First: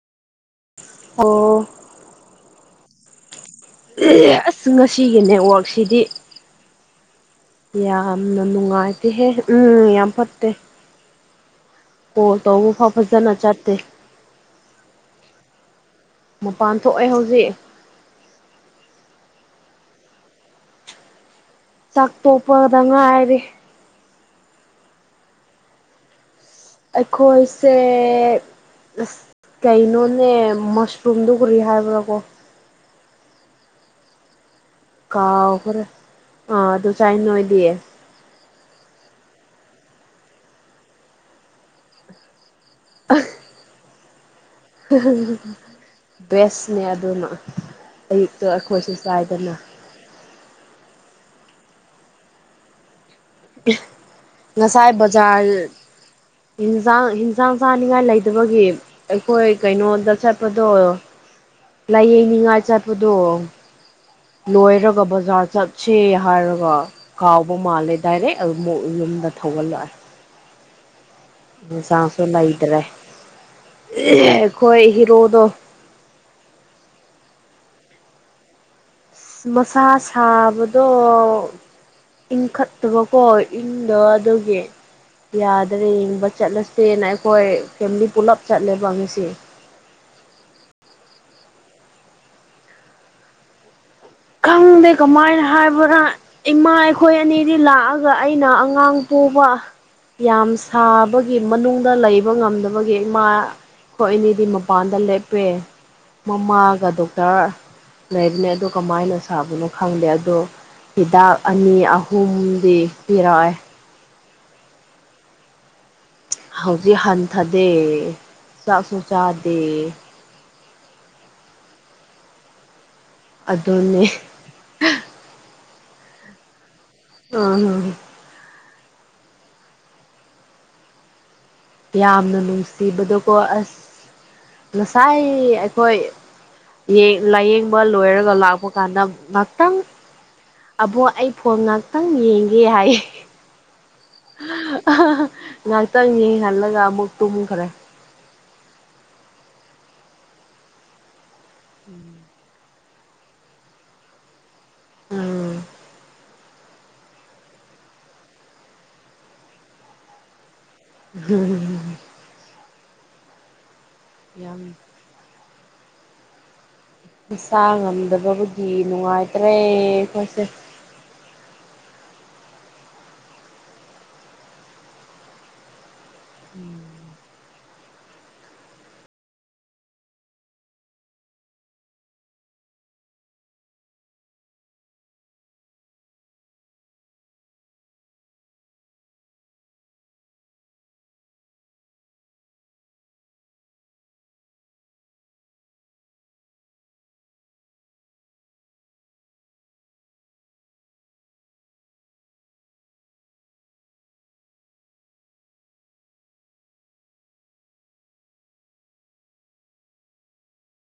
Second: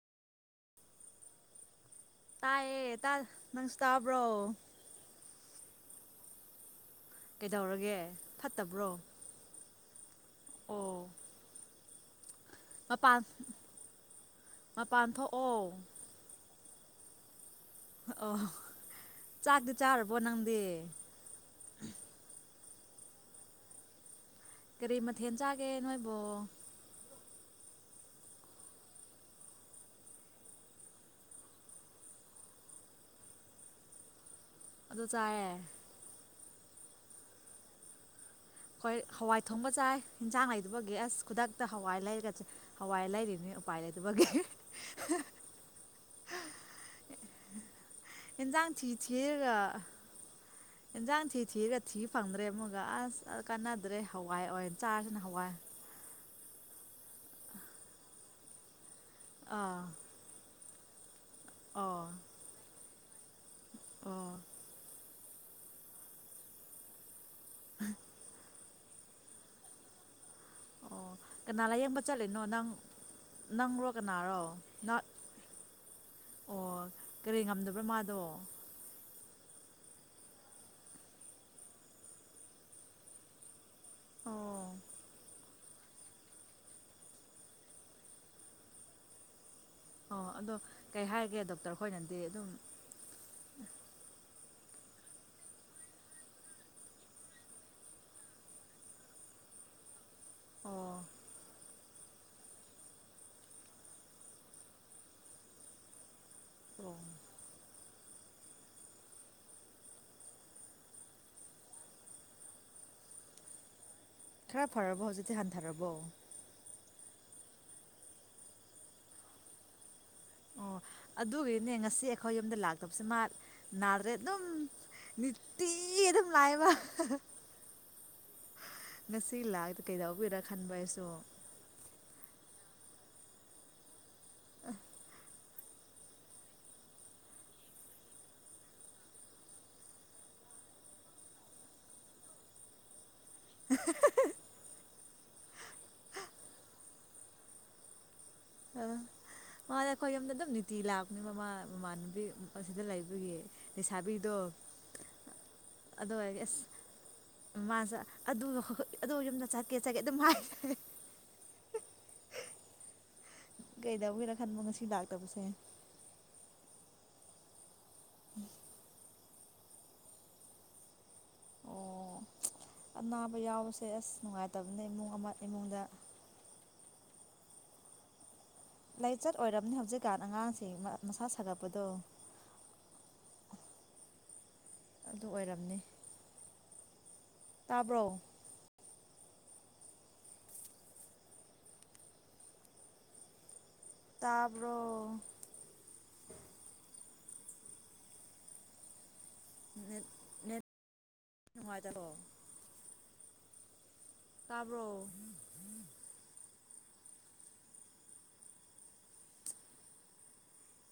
INAUDIBLE ꯇꯥꯏꯌꯦ ꯇꯜ ꯏꯍꯤꯋꯦ ꯑꯥꯁ ꯉꯁꯤꯒꯤ ꯅꯦꯠꯋꯥꯛꯁꯤꯗꯤ ꯀꯩꯗꯧꯔꯒꯦ ꯌꯥꯝꯅ ꯐꯠꯇꯕ꯭ꯔꯣ ꯅꯨꯡꯉꯥꯏꯇꯦꯍꯦ ꯎꯝ ꯌꯥꯝ ꯐꯠꯇꯦ ꯑꯣ ꯐꯣꯟ ꯇꯧꯕꯐꯥꯎ ꯃꯄꯥꯟ ꯐꯖꯅ ꯆꯠꯇꯦ ꯃꯄꯥꯟ ꯊꯣꯛꯑꯣ ꯃꯄꯥꯟ ꯊꯣꯛꯑꯦ ꯍꯧꯖꯤꯛ ꯍꯛꯑꯣ ꯆꯥꯛꯇꯤ ꯆꯥꯔꯕꯣ ꯅꯪꯗꯤ ꯆꯥꯛ ꯇꯣꯛꯄꯗ ꯉꯥꯏꯔꯤ ꯀꯔꯤ ꯃꯊꯦꯜ ꯆꯥꯒꯦ ꯅꯣꯏꯕꯣ ꯑꯩꯈꯣꯏꯁꯦꯑ ꯑꯥꯁ ꯀꯩꯅꯣꯅꯦ ꯃꯁꯔꯨꯝꯗꯨ ꯀꯔꯤ ꯍꯥꯏꯕ꯭ꯔꯥ ꯀꯣ ꯑꯗꯨ ꯆꯥꯏꯌꯦ ꯀꯥꯎꯈ꯭ꯔꯦ ꯑꯥ ꯑꯗꯨꯁꯥꯏꯟ ꯑꯣꯏꯗꯤ ꯑꯩꯈꯣꯏ ꯍꯋꯥꯏ ꯊꯣꯡꯕ ꯆꯥꯏ ꯍꯤꯟꯖꯥꯡ ꯂꯩꯇꯕꯒꯤ ꯑꯥꯁ ꯈꯨꯗꯛꯇ ꯍꯋꯥꯏ ꯂꯩꯔꯒ ꯆꯦ ꯍꯋꯥꯏ ꯂꯩꯔꯤꯕ ꯅꯤ ꯎꯄꯥꯏ ꯂꯩꯇꯕꯒꯤ ꯕꯦꯁꯅꯦ ꯑꯗꯨꯅ ꯑꯌꯨꯛꯇ ꯍꯦꯟꯖꯥꯡ ꯊꯤ ꯑꯩꯈꯣꯏꯁꯨ ꯆꯥꯏꯗꯅ ꯊꯤꯔꯒ ꯍꯦꯟꯖꯥꯡ ꯊꯤ ꯊꯤꯔꯒ ꯊꯤ ꯐꯪꯗ꯭ꯔꯦ ꯑꯃꯒ ꯑꯥꯁ ꯀꯥꯟꯅꯗ꯭ꯔꯦ ꯍꯋꯥꯏ ꯑꯣꯏ ꯆꯥꯒꯅꯤ ꯍꯋꯥꯏ ꯏꯟꯖꯥꯡ ꯍꯦꯟꯖꯥꯡ ꯆꯥꯅꯤꯡꯉꯥꯏ ꯂꯩꯇꯕꯒꯤ ꯑꯩꯈꯣꯏ ꯑꯥ ꯀꯩꯅꯣꯗ ꯆꯠ ꯆꯠꯄꯗꯣ ꯂꯥꯏꯌꯦꯡꯅꯤꯡꯉꯥꯏ ꯆꯠꯄꯗꯣ INAUDIBLE ꯂꯣꯏꯔꯒ ꯕꯖꯥꯔ ꯆꯠꯁꯦ ꯍꯥꯏꯔꯒ ꯀꯥꯎꯕ ꯃꯥꯜꯂꯦ ꯗꯥꯏꯔꯦꯛ ꯑꯃꯨꯛ ꯌꯨꯝꯗ ꯊꯧꯒꯜꯂꯛꯑꯦ ꯑꯣ ꯀꯅꯥ ꯂꯥꯏꯌꯦꯡꯕ ꯌꯦꯟꯁꯥꯡꯁꯨ ꯆꯠꯂꯤꯅꯣ ꯅꯪ ꯂꯩꯇ꯭ꯔꯦ ꯅꯪꯔꯣ ꯀꯅꯥꯔꯣ ꯑꯩꯈꯣꯏ ꯅꯥ ꯍꯤꯔꯣꯗꯣ ꯑꯣ ꯀꯔꯤ ꯉꯝꯗꯕ꯭ꯔꯥ ꯃꯥꯗꯣ ꯏꯁ ꯃꯁꯥ ꯁꯥꯕꯗꯣ ꯏꯪꯈꯠ ꯇꯕꯀꯣ ꯏꯪꯗꯣ ꯑꯗꯨꯒꯤ ꯑꯣ ꯌꯥꯗ ꯗꯥ ꯌꯦꯡꯕ ꯆꯠꯂꯁꯦꯅ ꯑꯩꯈꯣꯏ ꯐꯦꯃꯤꯂꯤ ꯄꯨꯂꯞ ꯆꯠꯂꯦꯕ ꯉꯁꯤ ꯑꯣ ꯑꯗꯣ ꯀꯩ ꯍꯥꯏꯒꯦ ꯗꯣꯛꯇꯔ ꯈꯣꯏꯅꯗꯤ ꯑꯗꯨꯝ ꯈꯪꯗꯦ ꯀꯃꯥꯏꯅ ꯍꯥꯏꯕ꯭ꯔꯥ ꯏꯃꯥ ꯑꯩꯈꯣꯏ ꯑꯅꯤꯗꯤ ꯂꯥꯛꯑꯒ ꯑꯩꯅ ꯑꯉꯥꯡ ꯄꯣꯕꯥ ꯌꯥꯝ ꯑꯣ ꯁꯥꯕꯒꯤ ꯃꯅꯨꯡ ꯗ ꯂꯩꯕ ꯉꯝꯗꯕꯒꯤ ꯏꯃꯥ ꯑꯈꯣꯏ ꯑꯅꯤꯗꯤ ꯃꯄꯥꯟꯗ ꯂꯦꯞꯄꯦ ꯃꯃꯥꯒ ꯑꯣ ꯗꯣꯛꯇꯔ ꯂꯩꯕꯅꯦ ꯑꯗꯣ ꯀꯃꯥꯏꯅ ꯁꯥꯕꯅꯣ ꯈꯪꯗꯦ ꯑꯗꯣ ꯍꯤꯗꯥꯛ ꯑꯅꯤ ꯑꯍꯨꯝꯗꯤ ꯄꯤꯔꯛꯑꯦ ꯈꯔ ꯐꯔꯕꯣ ꯍꯧꯖꯤꯛꯇꯤ ꯍꯟꯊꯔꯕꯣ ꯍꯧꯖꯤꯛ ꯍꯟꯊꯗꯦ ꯆꯥꯛꯁꯨ ꯆꯥꯗꯦ ꯑꯣ ꯑꯗꯨꯒꯤꯅꯦ ꯉꯁꯤ ꯑꯩꯈꯣꯏ ꯌꯨꯝꯗ ꯂꯥꯛꯇꯕꯁꯤ ꯃꯥ ꯑꯗꯨꯅꯦ ꯅꯥꯗ꯭ꯔꯦ ꯑꯗꯨꯝ ꯅꯨꯠꯇꯤꯒꯤ ꯑꯗꯨꯝ ꯂꯛꯑꯦꯕ [unintelligible] ꯉꯁꯤ ꯂꯥꯛꯏꯗꯣ ꯀꯩꯗꯧꯕꯩꯔꯥ ꯈꯟꯕ ꯑꯩꯁꯨ ꯌꯥꯝꯅ ꯅꯨꯡꯁꯤꯕꯗꯣꯀꯣ ꯑꯁ ꯉꯁꯥꯏ ꯑꯩꯈꯣꯏ [unintelligible] ꯂꯥꯏꯌꯦꯡꯕ ꯂꯣꯏꯔꯒ ꯂꯥꯛꯄ ꯀꯥꯟꯗ ꯉꯥꯛꯇꯪ ꯑꯕꯣꯛ ꯑꯩ ꯐꯣꯟ ꯉꯥꯛꯇꯪ ꯌꯦꯡꯒꯦ ꯍꯥꯏꯌꯦ ꯉꯍꯥꯛꯇꯪ ꯌꯦꯡꯍꯜꯂꯒ ꯑꯃꯨꯛ ꯇꯨꯝꯈꯔꯦ ꯑ ꯃꯥꯗꯤ ꯑꯩꯈꯣꯏ ꯌꯨꯝꯗ ꯑꯗꯨꯝ ꯅꯨꯡꯇꯤꯒꯤ ꯂꯥꯛꯄꯅꯦꯕ ꯃꯥ ꯃꯃꯥꯟꯅꯕꯤ ꯑꯥ ꯁꯤꯗ ꯂꯩꯕꯒꯤ ꯂꯩꯁꯥꯕꯤꯗꯣ ꯎꯝ ꯑꯗꯨ ꯑꯣꯏꯔꯗꯤ ꯑꯁ ꯃꯥꯁꯨ ꯑꯗꯨ ꯑꯗꯨ ꯌꯨꯝꯗ ꯆꯠꯀꯦ ꯆꯠꯀꯦ ꯑꯗꯨꯝ ꯍꯥꯏ ꯂꯩ [inaudible] ꯀꯩꯗꯧꯕꯩꯔ ꯈꯟꯕ ꯌꯥꯝ ꯉꯁꯤ ꯂꯥꯛꯇꯕꯁꯦ ꯏꯁꯥ ꯉꯝꯗꯕꯕꯨꯗꯤ ꯅꯨꯡꯉꯥꯏꯇ꯭ꯔꯦ ꯑꯩꯈꯣꯏꯁꯦ ꯑꯣ ꯑꯅꯥꯕ ꯌꯥꯎꯕꯁꯦ ꯑꯁ ꯅꯨꯡꯉꯥꯏꯇꯕꯅꯦ ꯏꯃꯨꯡ ꯑꯃ ꯏꯃꯨꯡꯗ ꯎꯝ ꯂꯥꯏꯆꯠ ꯑꯣꯏꯔꯝꯅꯤ ꯍꯧꯖꯤꯛꯀꯥꯟ ꯑꯉꯥꯡꯁꯤꯡ ꯃꯁꯥ ꯁꯥꯒꯠꯄꯗꯣ ꯑꯗꯨ ꯑꯣꯏꯔꯝꯅꯤ ꯇꯥꯕ꯭ꯔꯣ ꯇꯥꯕ꯭ꯔꯣ ꯅꯦꯠ ꯅꯦꯠ ꯅꯨꯡꯉꯥꯏꯇꯕ꯭ꯔꯣ ꯇꯥꯕ꯭ꯔꯣ